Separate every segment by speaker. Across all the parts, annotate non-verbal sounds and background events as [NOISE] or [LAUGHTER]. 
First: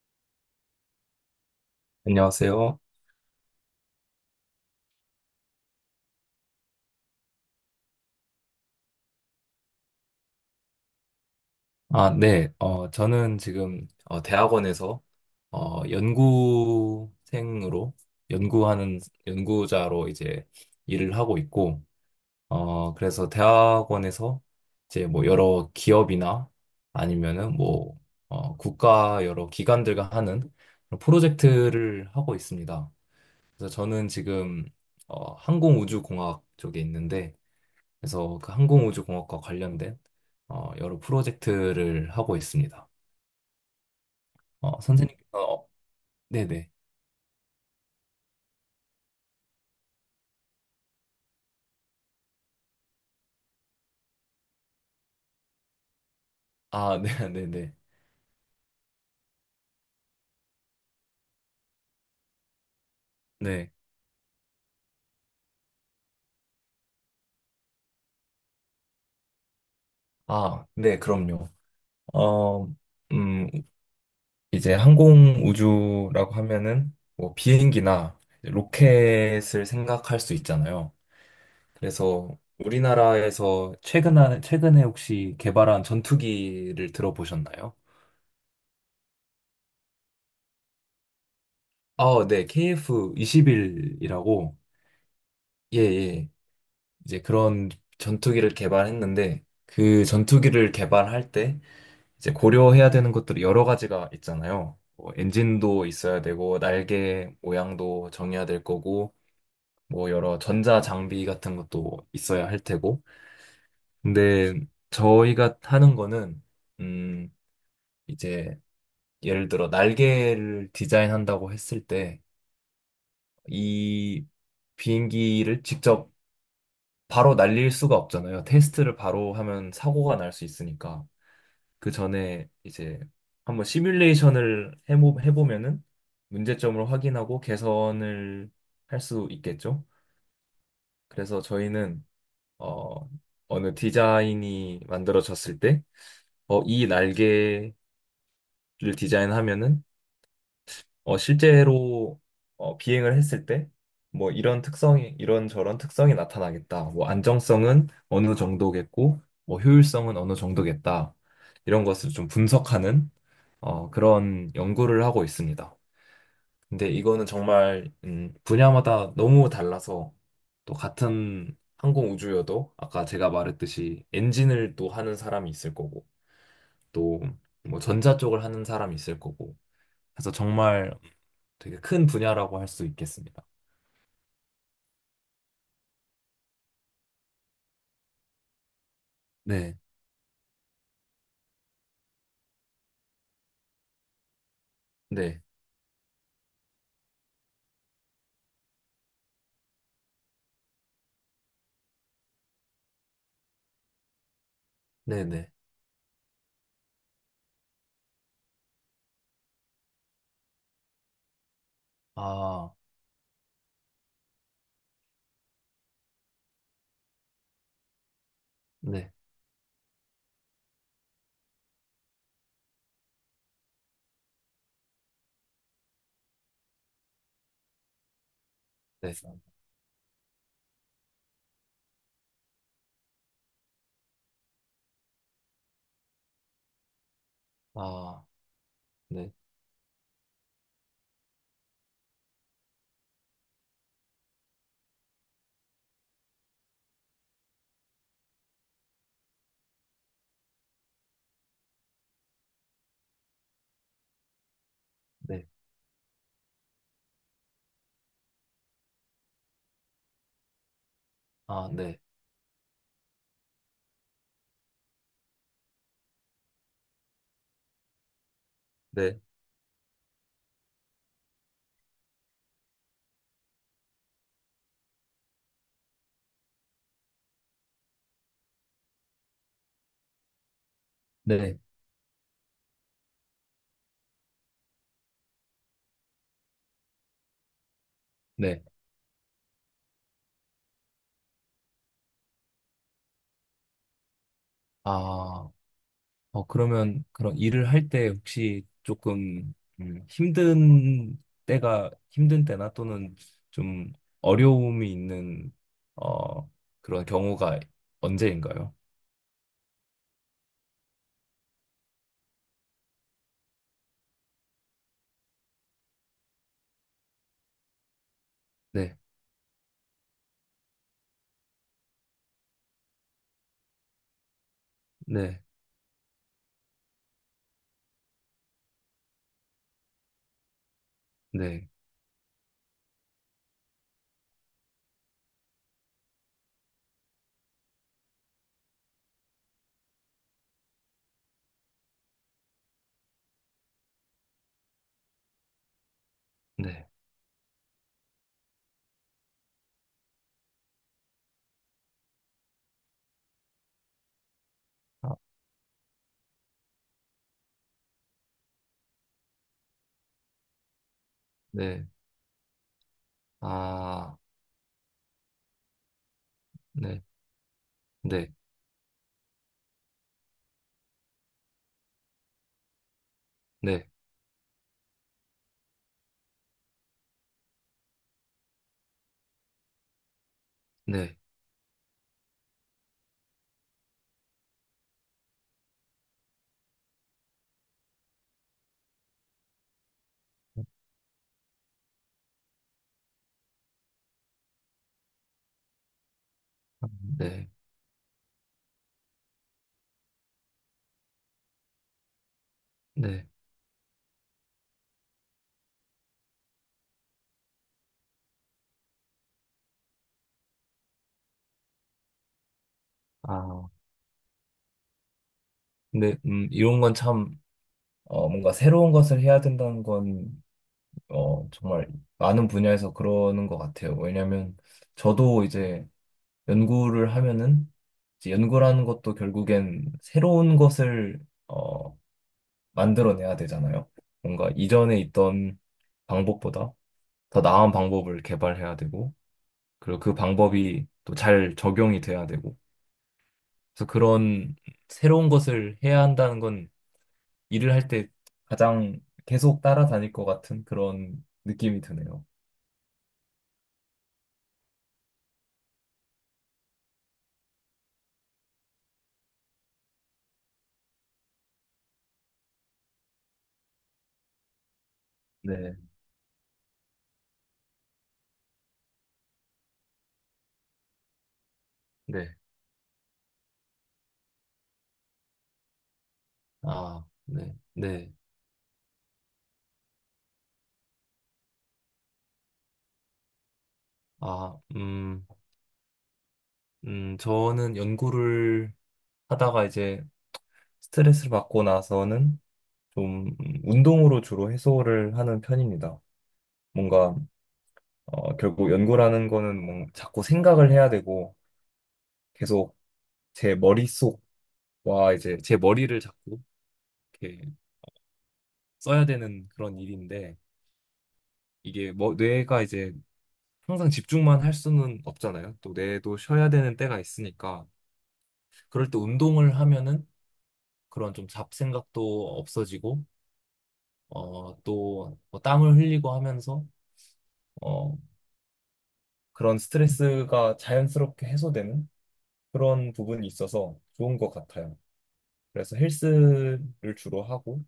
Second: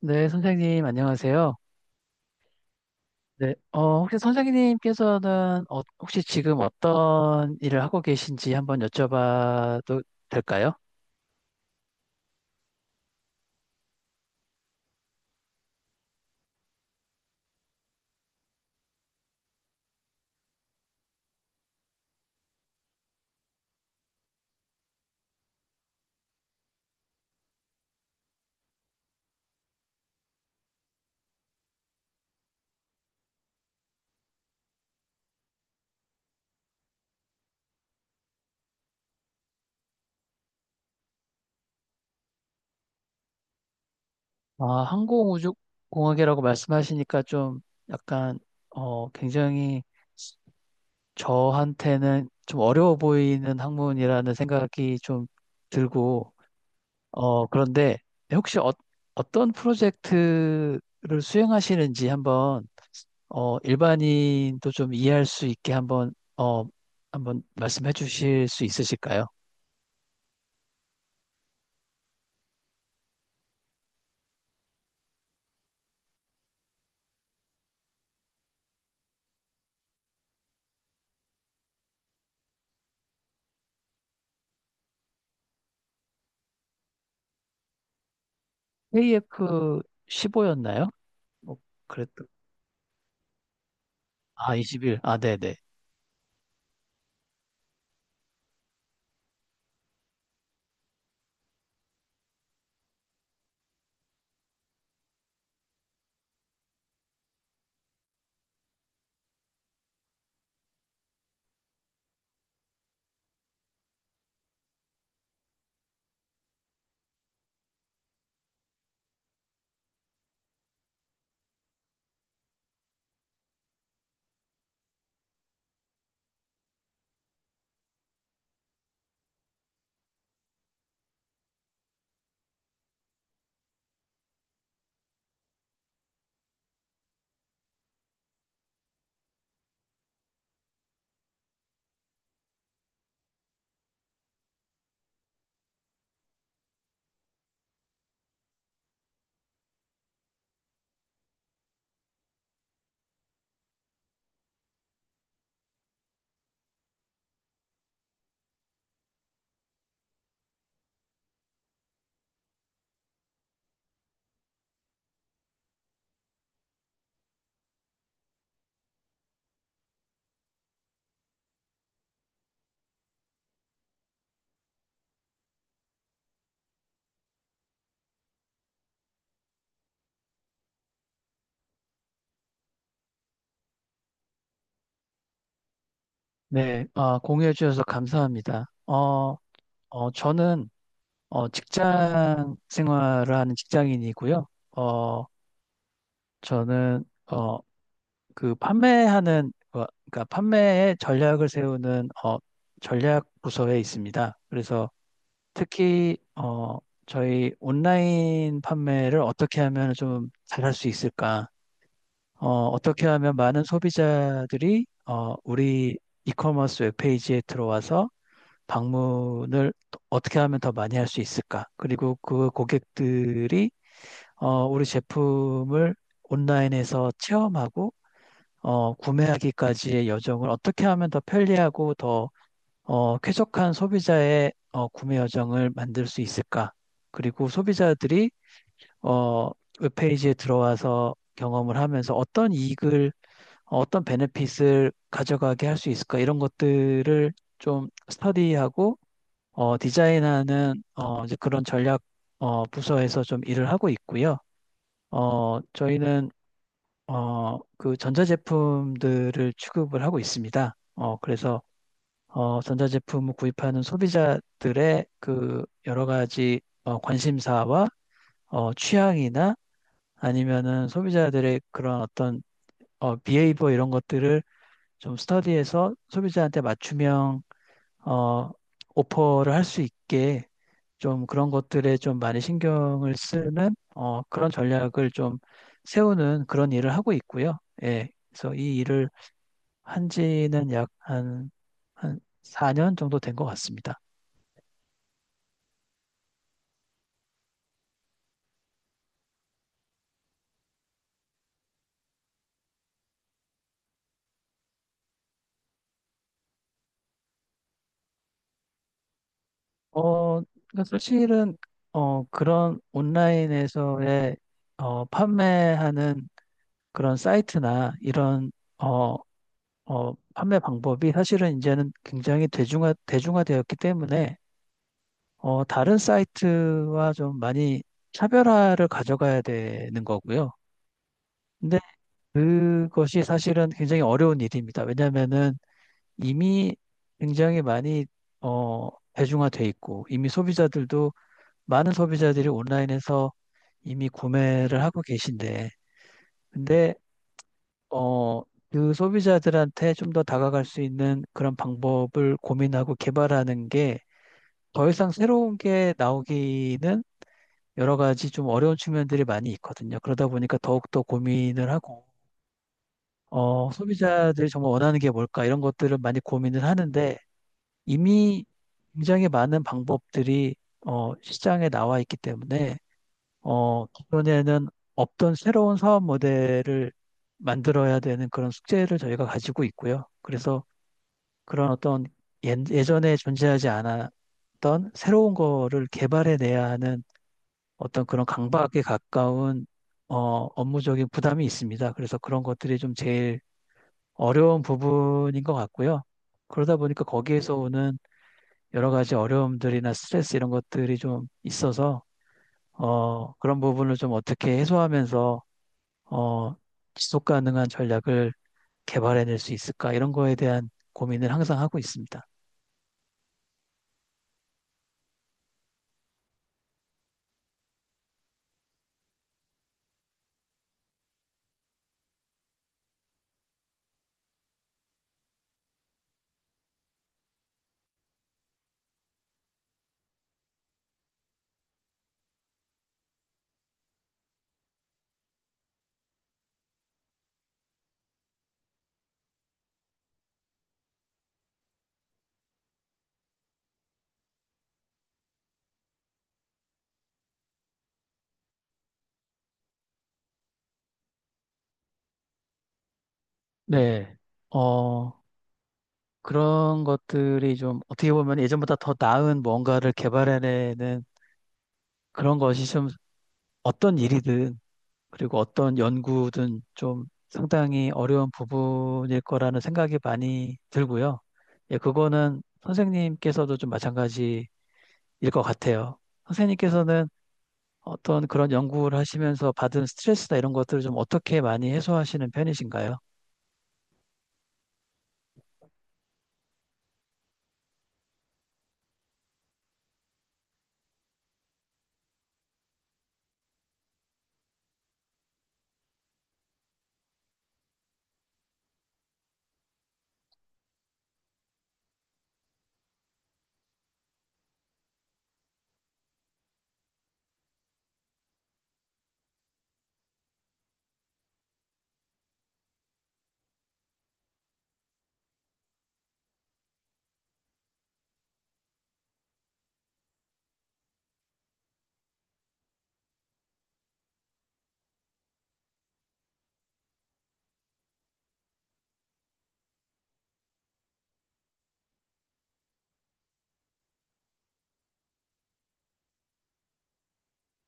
Speaker 1: 네, 선생님, 안녕하세요.
Speaker 2: 안녕하세요.
Speaker 1: 네, 혹시 선생님께서는 혹시 지금 어떤 일을 하고 계신지 한번 여쭤봐도 될까요?
Speaker 2: 아, 네. 저는 지금 대학원에서 연구생으로 연구하는 연구자로 이제 일을 하고 있고, 그래서 대학원에서 이제 뭐 여러 기업이나 아니면은 뭐 국가 여러 기관들과 하는 그런 프로젝트를 하고 있습니다. 그래서 저는 지금 항공우주공학 쪽에 있는데, 그래서 그 항공우주공학과 관련된 여러 프로젝트를 하고 있습니다.
Speaker 1: 아,
Speaker 2: 선생님,
Speaker 1: 항공우주공학이라고
Speaker 2: 네네.
Speaker 1: 말씀하시니까 좀 약간, 굉장히 저한테는 좀 어려워 보이는 학문이라는 생각이 좀 들고,
Speaker 2: 아, 네, [LAUGHS] 네네.
Speaker 1: 그런데 혹시 어떤 프로젝트를 수행하시는지 한번
Speaker 2: 네.
Speaker 1: 일반인도 좀 이해할 수 있게 한번, 어, 한번 말씀해 주실 수 있으실까요?
Speaker 2: 아, 네, 그럼요. 어, 음, 이제 항공우주라고 하면은 뭐 비행기나 이제 로켓을 생각할 수 있잖아요. 그래서 우리나라에서 최근에 혹시 개발한 전투기를 들어보셨나요?
Speaker 1: KF 15였나요? 뭐,
Speaker 2: 아,
Speaker 1: 그랬던,
Speaker 2: 네,
Speaker 1: 아,
Speaker 2: KF-21이라고,
Speaker 1: 21. 아, 네네.
Speaker 2: 예, 예. 이제 그런 전투기를 개발했는데 그 전투기를 개발할 때 이제 고려해야 되는 것들이 여러 가지가 있잖아요. 뭐 엔진도 있어야 되고 날개 모양도 정해야 될 거고 뭐 여러 전자 장비 같은 것도 있어야 할 테고. 근데 저희가 하는 거는 음 이제 예를 들어 날개를 디자인한다고 했을 때 이 비행기를 직접 바로 날릴 수가 없잖아요. 테스트를 바로 하면 사고가 날 수 있으니까. 그 전에 이제 한번 시뮬레이션을 해보면은 문제점을 확인하고 개선을 할 수 있겠죠. 그래서 저희는 어, 어느 디자인이 만들어졌을 때 이 날개를 디자인하면은 실제로 비행을 했을 때 뭐 이런 저런 특성이 나타나겠다. 뭐 안정성은 어느 정도겠고 뭐 효율성은 어느 정도겠다. 이런 것을 좀 분석하는 그런 연구를 하고 있습니다. 근데 이거는 정말 분야마다 너무 달라서 또 같은 항공 우주여도 아까 제가 말했듯이 엔진을 또 하는 사람이 있을 거고 또 뭐 전자 쪽을 하는 사람이 있을 거고 그래서 정말 되게 큰 분야라고 할 수 있겠습니다.
Speaker 1: 네, 아, 공유해 주셔서 감사합니다.
Speaker 2: 네,
Speaker 1: 저는, 직장 생활을 하는 직장인이고요. 어,
Speaker 2: 네,
Speaker 1: 저는, 그 판매하는, 그러니까 판매의 전략을 세우는, 전략 부서에 있습니다. 그래서,
Speaker 2: 네, 네.
Speaker 1: 특히 저희 온라인 판매를 어떻게 하면 좀 잘할 수 있을까?
Speaker 2: 아,
Speaker 1: 떻게 하면 많은 소비자들이 우리 이커머스 웹페이지에 들어와서
Speaker 2: 네,
Speaker 1: 방문을 어떻게 하면 더 많이 할 수 있을까? 그리고 그 고객들이 우리 제품을 온라인에서 체험하고
Speaker 2: 네.
Speaker 1: 구매하기까지의 여정을 어떻게 하면 더 편리하고 더 쾌적한 소비자의 구매 여정을 만들 수 있을까? 그리고
Speaker 2: 아,
Speaker 1: 소비자들이
Speaker 2: 네,
Speaker 1: 어, 웹페이지에 들어와서 경험을 하면서 어떤 이익을, 어떤 베네핏을 가져가게 할 수 있을까? 이런 것들을 좀 스터디하고 디자인하는 이제 그런 전략 부서에서 좀 일을 하고 있고요.
Speaker 2: 네.
Speaker 1: 저희는 그 전자제품들을 취급을 하고 있습니다. 그래서
Speaker 2: 아, 네,
Speaker 1: 전자제품을 구입하는 소비자들의 그 여러 가지 관심사와
Speaker 2: 네,
Speaker 1: 취향이나 아니면은 소비자들의 그런 어떤 비헤이버 이런 것들을 좀 스터디해서 소비자한테 맞춤형 어, 오퍼를 할 수 있게 좀 그런
Speaker 2: 네.
Speaker 1: 것들에 좀 많이 신경을 쓰는 그런 전략을 좀 세우는 그런 일을 하고 있고요. 예. 그래서
Speaker 2: 네.
Speaker 1: 이 일을 한 지는 약 한 4년 정도 된 것 같습니다.
Speaker 2: 아. 그러면 그런 일을 할 때 혹시 조금 힘든 때나 또는 좀 어려움이 있는 어, 그런 경우가 언제인가요?
Speaker 1: 어, 그러니까 사실은, 그런 온라인에서의, 판매하는 그런 사이트나 이런,
Speaker 2: 네,
Speaker 1: 어, 판매 방법이 사실은 이제는 굉장히 대중화되었기 때문에,
Speaker 2: 네,
Speaker 1: 다른 사이트와 좀 많이 차별화를 가져가야 되는 거고요.
Speaker 2: 네,
Speaker 1: 근데 그것이 사실은 굉장히 어려운 일입니다. 왜냐면은 하 이미 굉장히 많이, 어, 대중화돼 있고, 이미 소비자들도 많은 소비자들이 온라인에서 이미 구매를 하고 계신데,
Speaker 2: 네,
Speaker 1: 근데, 어, 그 소비자들한테 좀 더 다가갈 수 있는 그런 방법을 고민하고 개발하는 게 더 이상
Speaker 2: 아,
Speaker 1: 새로운 게 나오기는 여러 가지 좀 어려운 측면들이 많이 있거든요. 그러다 보니까 더욱더 고민을
Speaker 2: 네,
Speaker 1: 하고,
Speaker 2: 아,
Speaker 1: 소비자들이 정말 원하는 게 뭘까 이런 것들을 많이 고민을
Speaker 2: 네,
Speaker 1: 하는데
Speaker 2: 네,
Speaker 1: 이미 굉장히 많은 방법들이 시장에 나와 있기 때문에
Speaker 2: 네,
Speaker 1: 기존에는 없던 새로운 사업 모델을 만들어야 되는 그런 숙제를 저희가 가지고 있고요. 그래서
Speaker 2: 네,
Speaker 1: 그런 어떤 예전에 존재하지 않았던 새로운 거를 개발해내야 하는 어떤 그런 강박에 가까운 업무적인 부담이 있습니다. 그래서 그런 것들이 좀 제일 어려운 부분인 것 같고요. 그러다 보니까
Speaker 2: 네,
Speaker 1: 거기에서 오는 여러 가지 어려움들이나 스트레스 이런 것들이 좀 있어서
Speaker 2: 네,
Speaker 1: 그런 부분을 좀 어떻게 해소하면서 어, 지속 가능한 전략을 개발해낼 수 있을까? 이런 거에 대한 고민을 항상 하고 있습니다.
Speaker 2: 아, 근데 이런 건 참 뭔가 새로운 것을 해야 된다는 건 정말 많은 분야에서 그러는 것 같아요. 왜냐면 저도 이제 연구를 하면은 이제 연구라는 것도 결국엔 새로운 것을 어, 만들어내야 되잖아요. 뭔가 이전에 있던 방법보다 더 나은 방법을 개발해야 되고, 그리고 그 방법이 또 잘 적용이 돼야 되고. 그래서 그런 새로운 것을 해야 한다는 건 일을 할 때 가장 계속 따라다닐 것 같은 그런 느낌이 드네요.
Speaker 1: 네. 어, 그런 것들이 좀 어떻게 보면 예전보다 더 나은 뭔가를 개발해내는 그런 것이 좀 어떤 일이든 그리고
Speaker 2: 네.
Speaker 1: 어떤 연구든 좀 상당히 어려운 부분일 거라는 생각이 많이 들고요. 예,
Speaker 2: 네.
Speaker 1: 그거는 선생님께서도 좀 마찬가지일 것 같아요.
Speaker 2: 아,
Speaker 1: 선생님께서는
Speaker 2: 네, 네.
Speaker 1: 어떤 그런 연구를 하시면서 받은 스트레스나 이런 것들을 좀 어떻게 많이 해소하시는 편이신가요?
Speaker 2: 아, 저는 연구를 하다가 이제 스트레스를 받고 나서는 좀 운동으로 주로 해소를 하는 편입니다. 뭔가, 결국 연구라는 거는 뭔 자꾸 생각을 해야 되고 계속 제 머릿속과 이제 제 머리를 자꾸 이렇게 써야 되는 그런 일인데 이게 뭐 뇌가 이제 항상 집중만 할 수는 없잖아요. 또 뇌도 쉬어야 되는 때가 있으니까 그럴 때 운동을 하면은 그런 좀 잡생각도 없어지고 또뭐 땀을 흘리고 하면서 어, 그런 스트레스가 자연스럽게 해소되는 그런 부분이 있어서 좋은 것 같아요. 그래서 헬스를 주로 하고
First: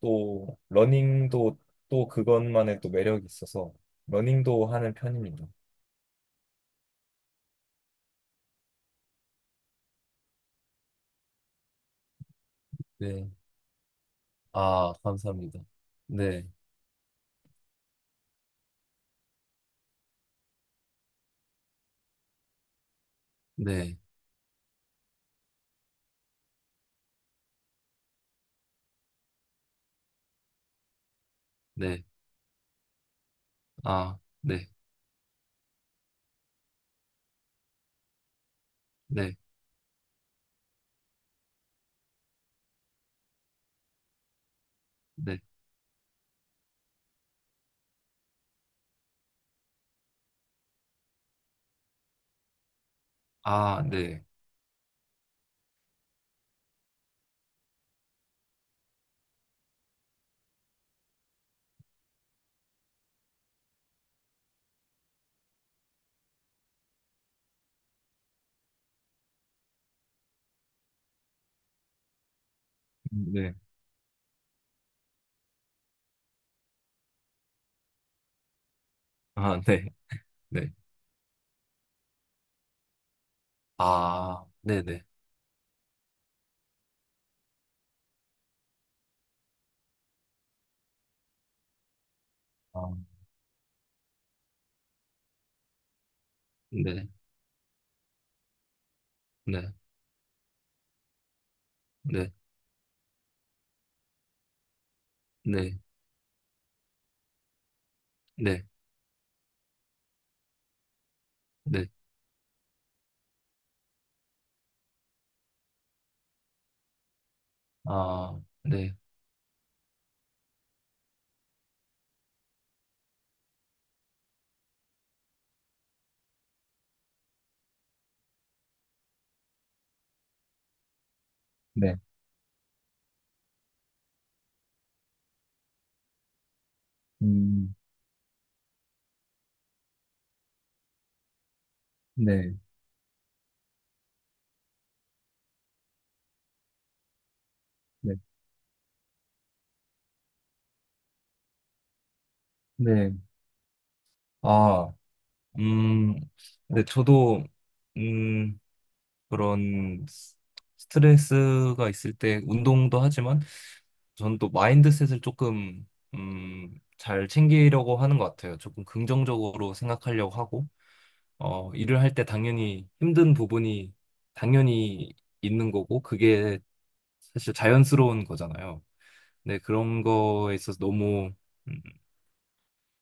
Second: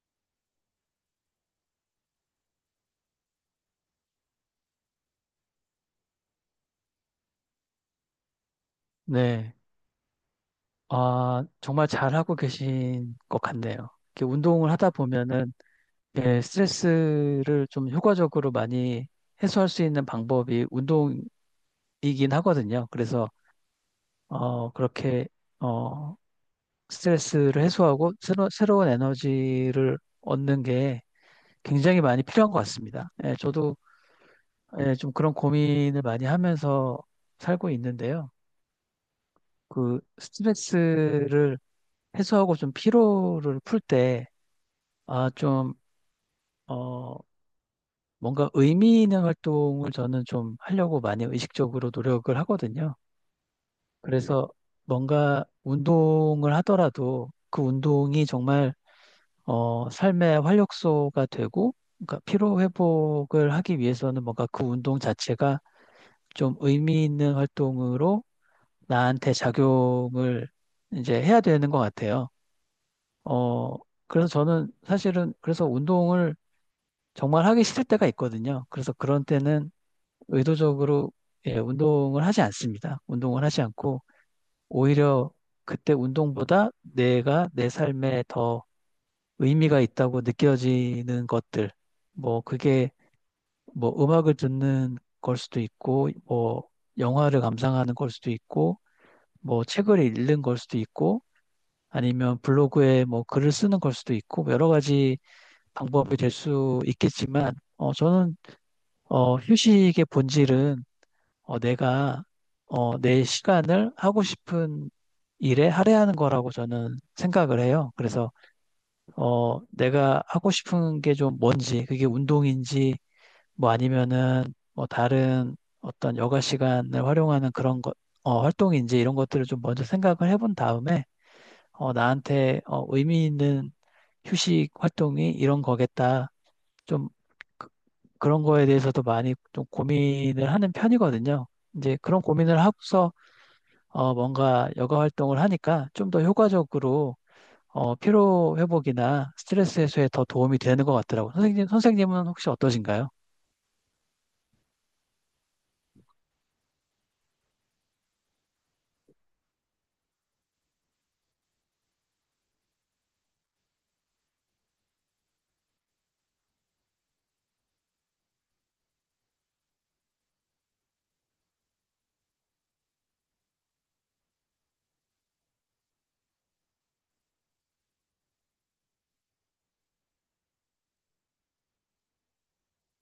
Speaker 2: 또 러닝도 또 그것만의 또 매력이 있어서 러닝도 하는 편입니다.
Speaker 1: 네. 아, 정말 잘하고 계신
Speaker 2: 네.
Speaker 1: 것 같네요. 이렇게 운동을 하다
Speaker 2: 아,
Speaker 1: 보면은
Speaker 2: 감사합니다.
Speaker 1: 예,
Speaker 2: 네.
Speaker 1: 스트레스를 좀 효과적으로 많이 해소할 수 있는 방법이 운동이긴 하거든요. 그래서
Speaker 2: 네.
Speaker 1: 그렇게 어, 스트레스를 해소하고 새로운 에너지를 얻는 게 굉장히
Speaker 2: 네.
Speaker 1: 많이 필요한 것 같습니다. 예, 저도
Speaker 2: 아, 네.
Speaker 1: 예, 좀 그런 고민을 많이 하면서 살고 있는데요.
Speaker 2: 네.
Speaker 1: 그 스트레스를 해소하고 좀 피로를 풀 때, 아,
Speaker 2: 네.
Speaker 1: 좀, 어, 뭔가 의미 있는 활동을 저는 좀 하려고 많이 의식적으로 노력을 하거든요.
Speaker 2: 아, 네.
Speaker 1: 그래서 뭔가 운동을 하더라도 그 운동이 정말, 삶의 활력소가 되고, 그러니까 피로 회복을 하기 위해서는 뭔가 그 운동 자체가 좀 의미 있는 활동으로 나한테 작용을 이제 해야 되는 것 같아요.
Speaker 2: 네.
Speaker 1: 어, 그래서 저는 사실은 그래서 운동을 정말 하기 싫을 때가 있거든요. 그래서 그런
Speaker 2: 아,
Speaker 1: 때는
Speaker 2: 네. 네.
Speaker 1: 의도적으로 예, 운동을 하지 않습니다. 운동을 하지 않고
Speaker 2: 아, 네네.
Speaker 1: 오히려 그때 운동보다 내가 내 삶에 더 의미가 있다고 느껴지는 것들, 뭐
Speaker 2: 아,
Speaker 1: 그게 뭐 음악을 듣는 걸 수도 있고, 뭐
Speaker 2: 네,
Speaker 1: 영화를 감상하는 걸 수도 있고, 뭐
Speaker 2: 네,
Speaker 1: 책을 읽는 걸 수도 있고,
Speaker 2: 네,
Speaker 1: 아니면 블로그에 뭐 글을 쓰는 걸 수도 있고 여러 가지
Speaker 2: 네,
Speaker 1: 방법이 될 수 있겠지만 저는
Speaker 2: 네,
Speaker 1: 휴식의 본질은
Speaker 2: 네,
Speaker 1: 내가 내 시간을 하고 싶은 일에 할애하는 거라고 저는 생각을 해요. 그래서
Speaker 2: 아, 네,
Speaker 1: 내가 하고 싶은 게 좀 뭔지 그게 운동인지 뭐 아니면은 뭐 다른 어떤 여가 시간을 활용하는 그런 것 활동인지 이런 것들을 좀 먼저 생각을 해본 다음에
Speaker 2: 네,
Speaker 1: 나한테 의미 있는 휴식 활동이 이런 거겠다. 좀 그-
Speaker 2: 음,
Speaker 1: 그런 거에 대해서도 많이 좀 고민을 하는 편이거든요. 이제 그런
Speaker 2: 네,
Speaker 1: 고민을 하고서 뭔가 여가 활동을 하니까 좀 더 효과적으로
Speaker 2: 네,
Speaker 1: 피로 회복이나 스트레스 해소에 더 도움이 되는 것 같더라고요. 선생님, 선생님은 혹시 어떠신가요?
Speaker 2: 네, 아, 음, 네, 저도, 음, 그런 스트레스가 있을 때 운동도 하지만, 저는 또 마인드셋을 조금, 잘 챙기려고 하는 것 같아요. 조금 긍정적으로 생각하려고 하고, 일을 할 때 당연히 힘든 부분이 당연히 있는 거고, 그게 사실 자연스러운 거잖아요. 근데 그런 거에 있어서 너무, 음,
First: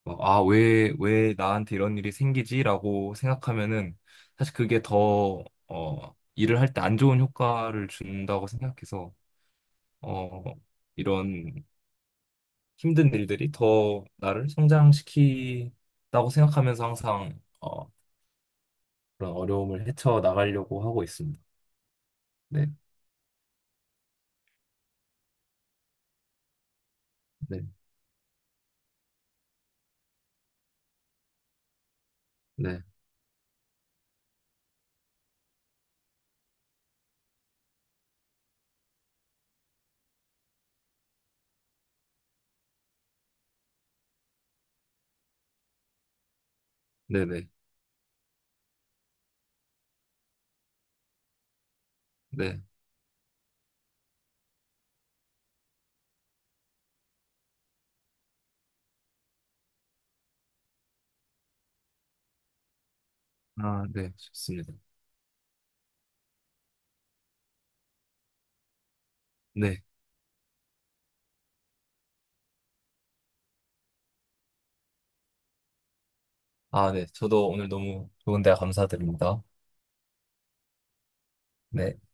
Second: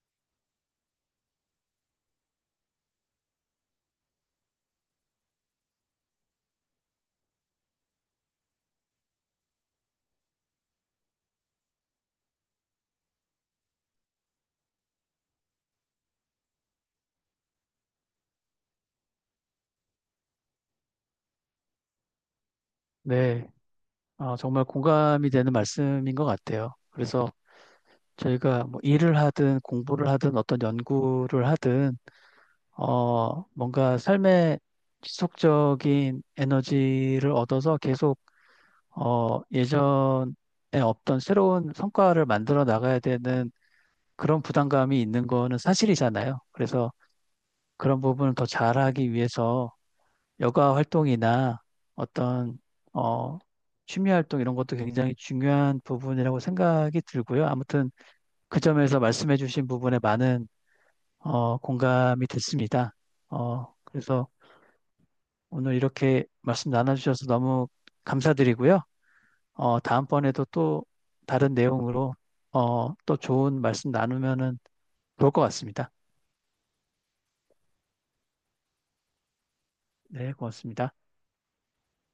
Speaker 2: 뭐, 아, 왜 나한테 이런 일이 생기지라고 생각하면은 사실 그게 더, 일을 할 때 안 좋은 효과를 준다고 생각해서, 어, 이런 힘든 일들이 더 나를 성장시키다고 생각하면서 항상, 그런 어려움을 헤쳐 나가려고 하고 있습니다. 네.
Speaker 1: 네, 정말 공감이 되는 말씀인 것 같아요. 그래서
Speaker 2: 네,
Speaker 1: 저희가 뭐 일을 하든 공부를 하든 어떤 연구를 하든
Speaker 2: 네,
Speaker 1: 뭔가 삶의 지속적인 에너지를 얻어서 계속 예전에 없던 새로운 성과를 만들어 나가야 되는 그런 부담감이 있는 거는 사실이잖아요. 그래서
Speaker 2: 네, 네,
Speaker 1: 그런 부분을 더 잘하기 위해서 여가 활동이나 어떤
Speaker 2: 네.
Speaker 1: 어, 취미 활동 이런 것도 굉장히 중요한 부분이라고 생각이 들고요. 아무튼 그 점에서 말씀해 주신 부분에 많은 공감이 됐습니다.
Speaker 2: 아, 네,
Speaker 1: 그래서
Speaker 2: 좋습니다.
Speaker 1: 오늘 이렇게 말씀 나눠주셔서 너무 감사드리고요.
Speaker 2: 네.
Speaker 1: 다음번에도 또 다른 내용으로 또 좋은 말씀 나누면은 좋을 것 같습니다.
Speaker 2: 아, 네. 저도 오늘 너무 좋은 대화 감사드립니다.
Speaker 1: 네, 고맙습니다.
Speaker 2: 네.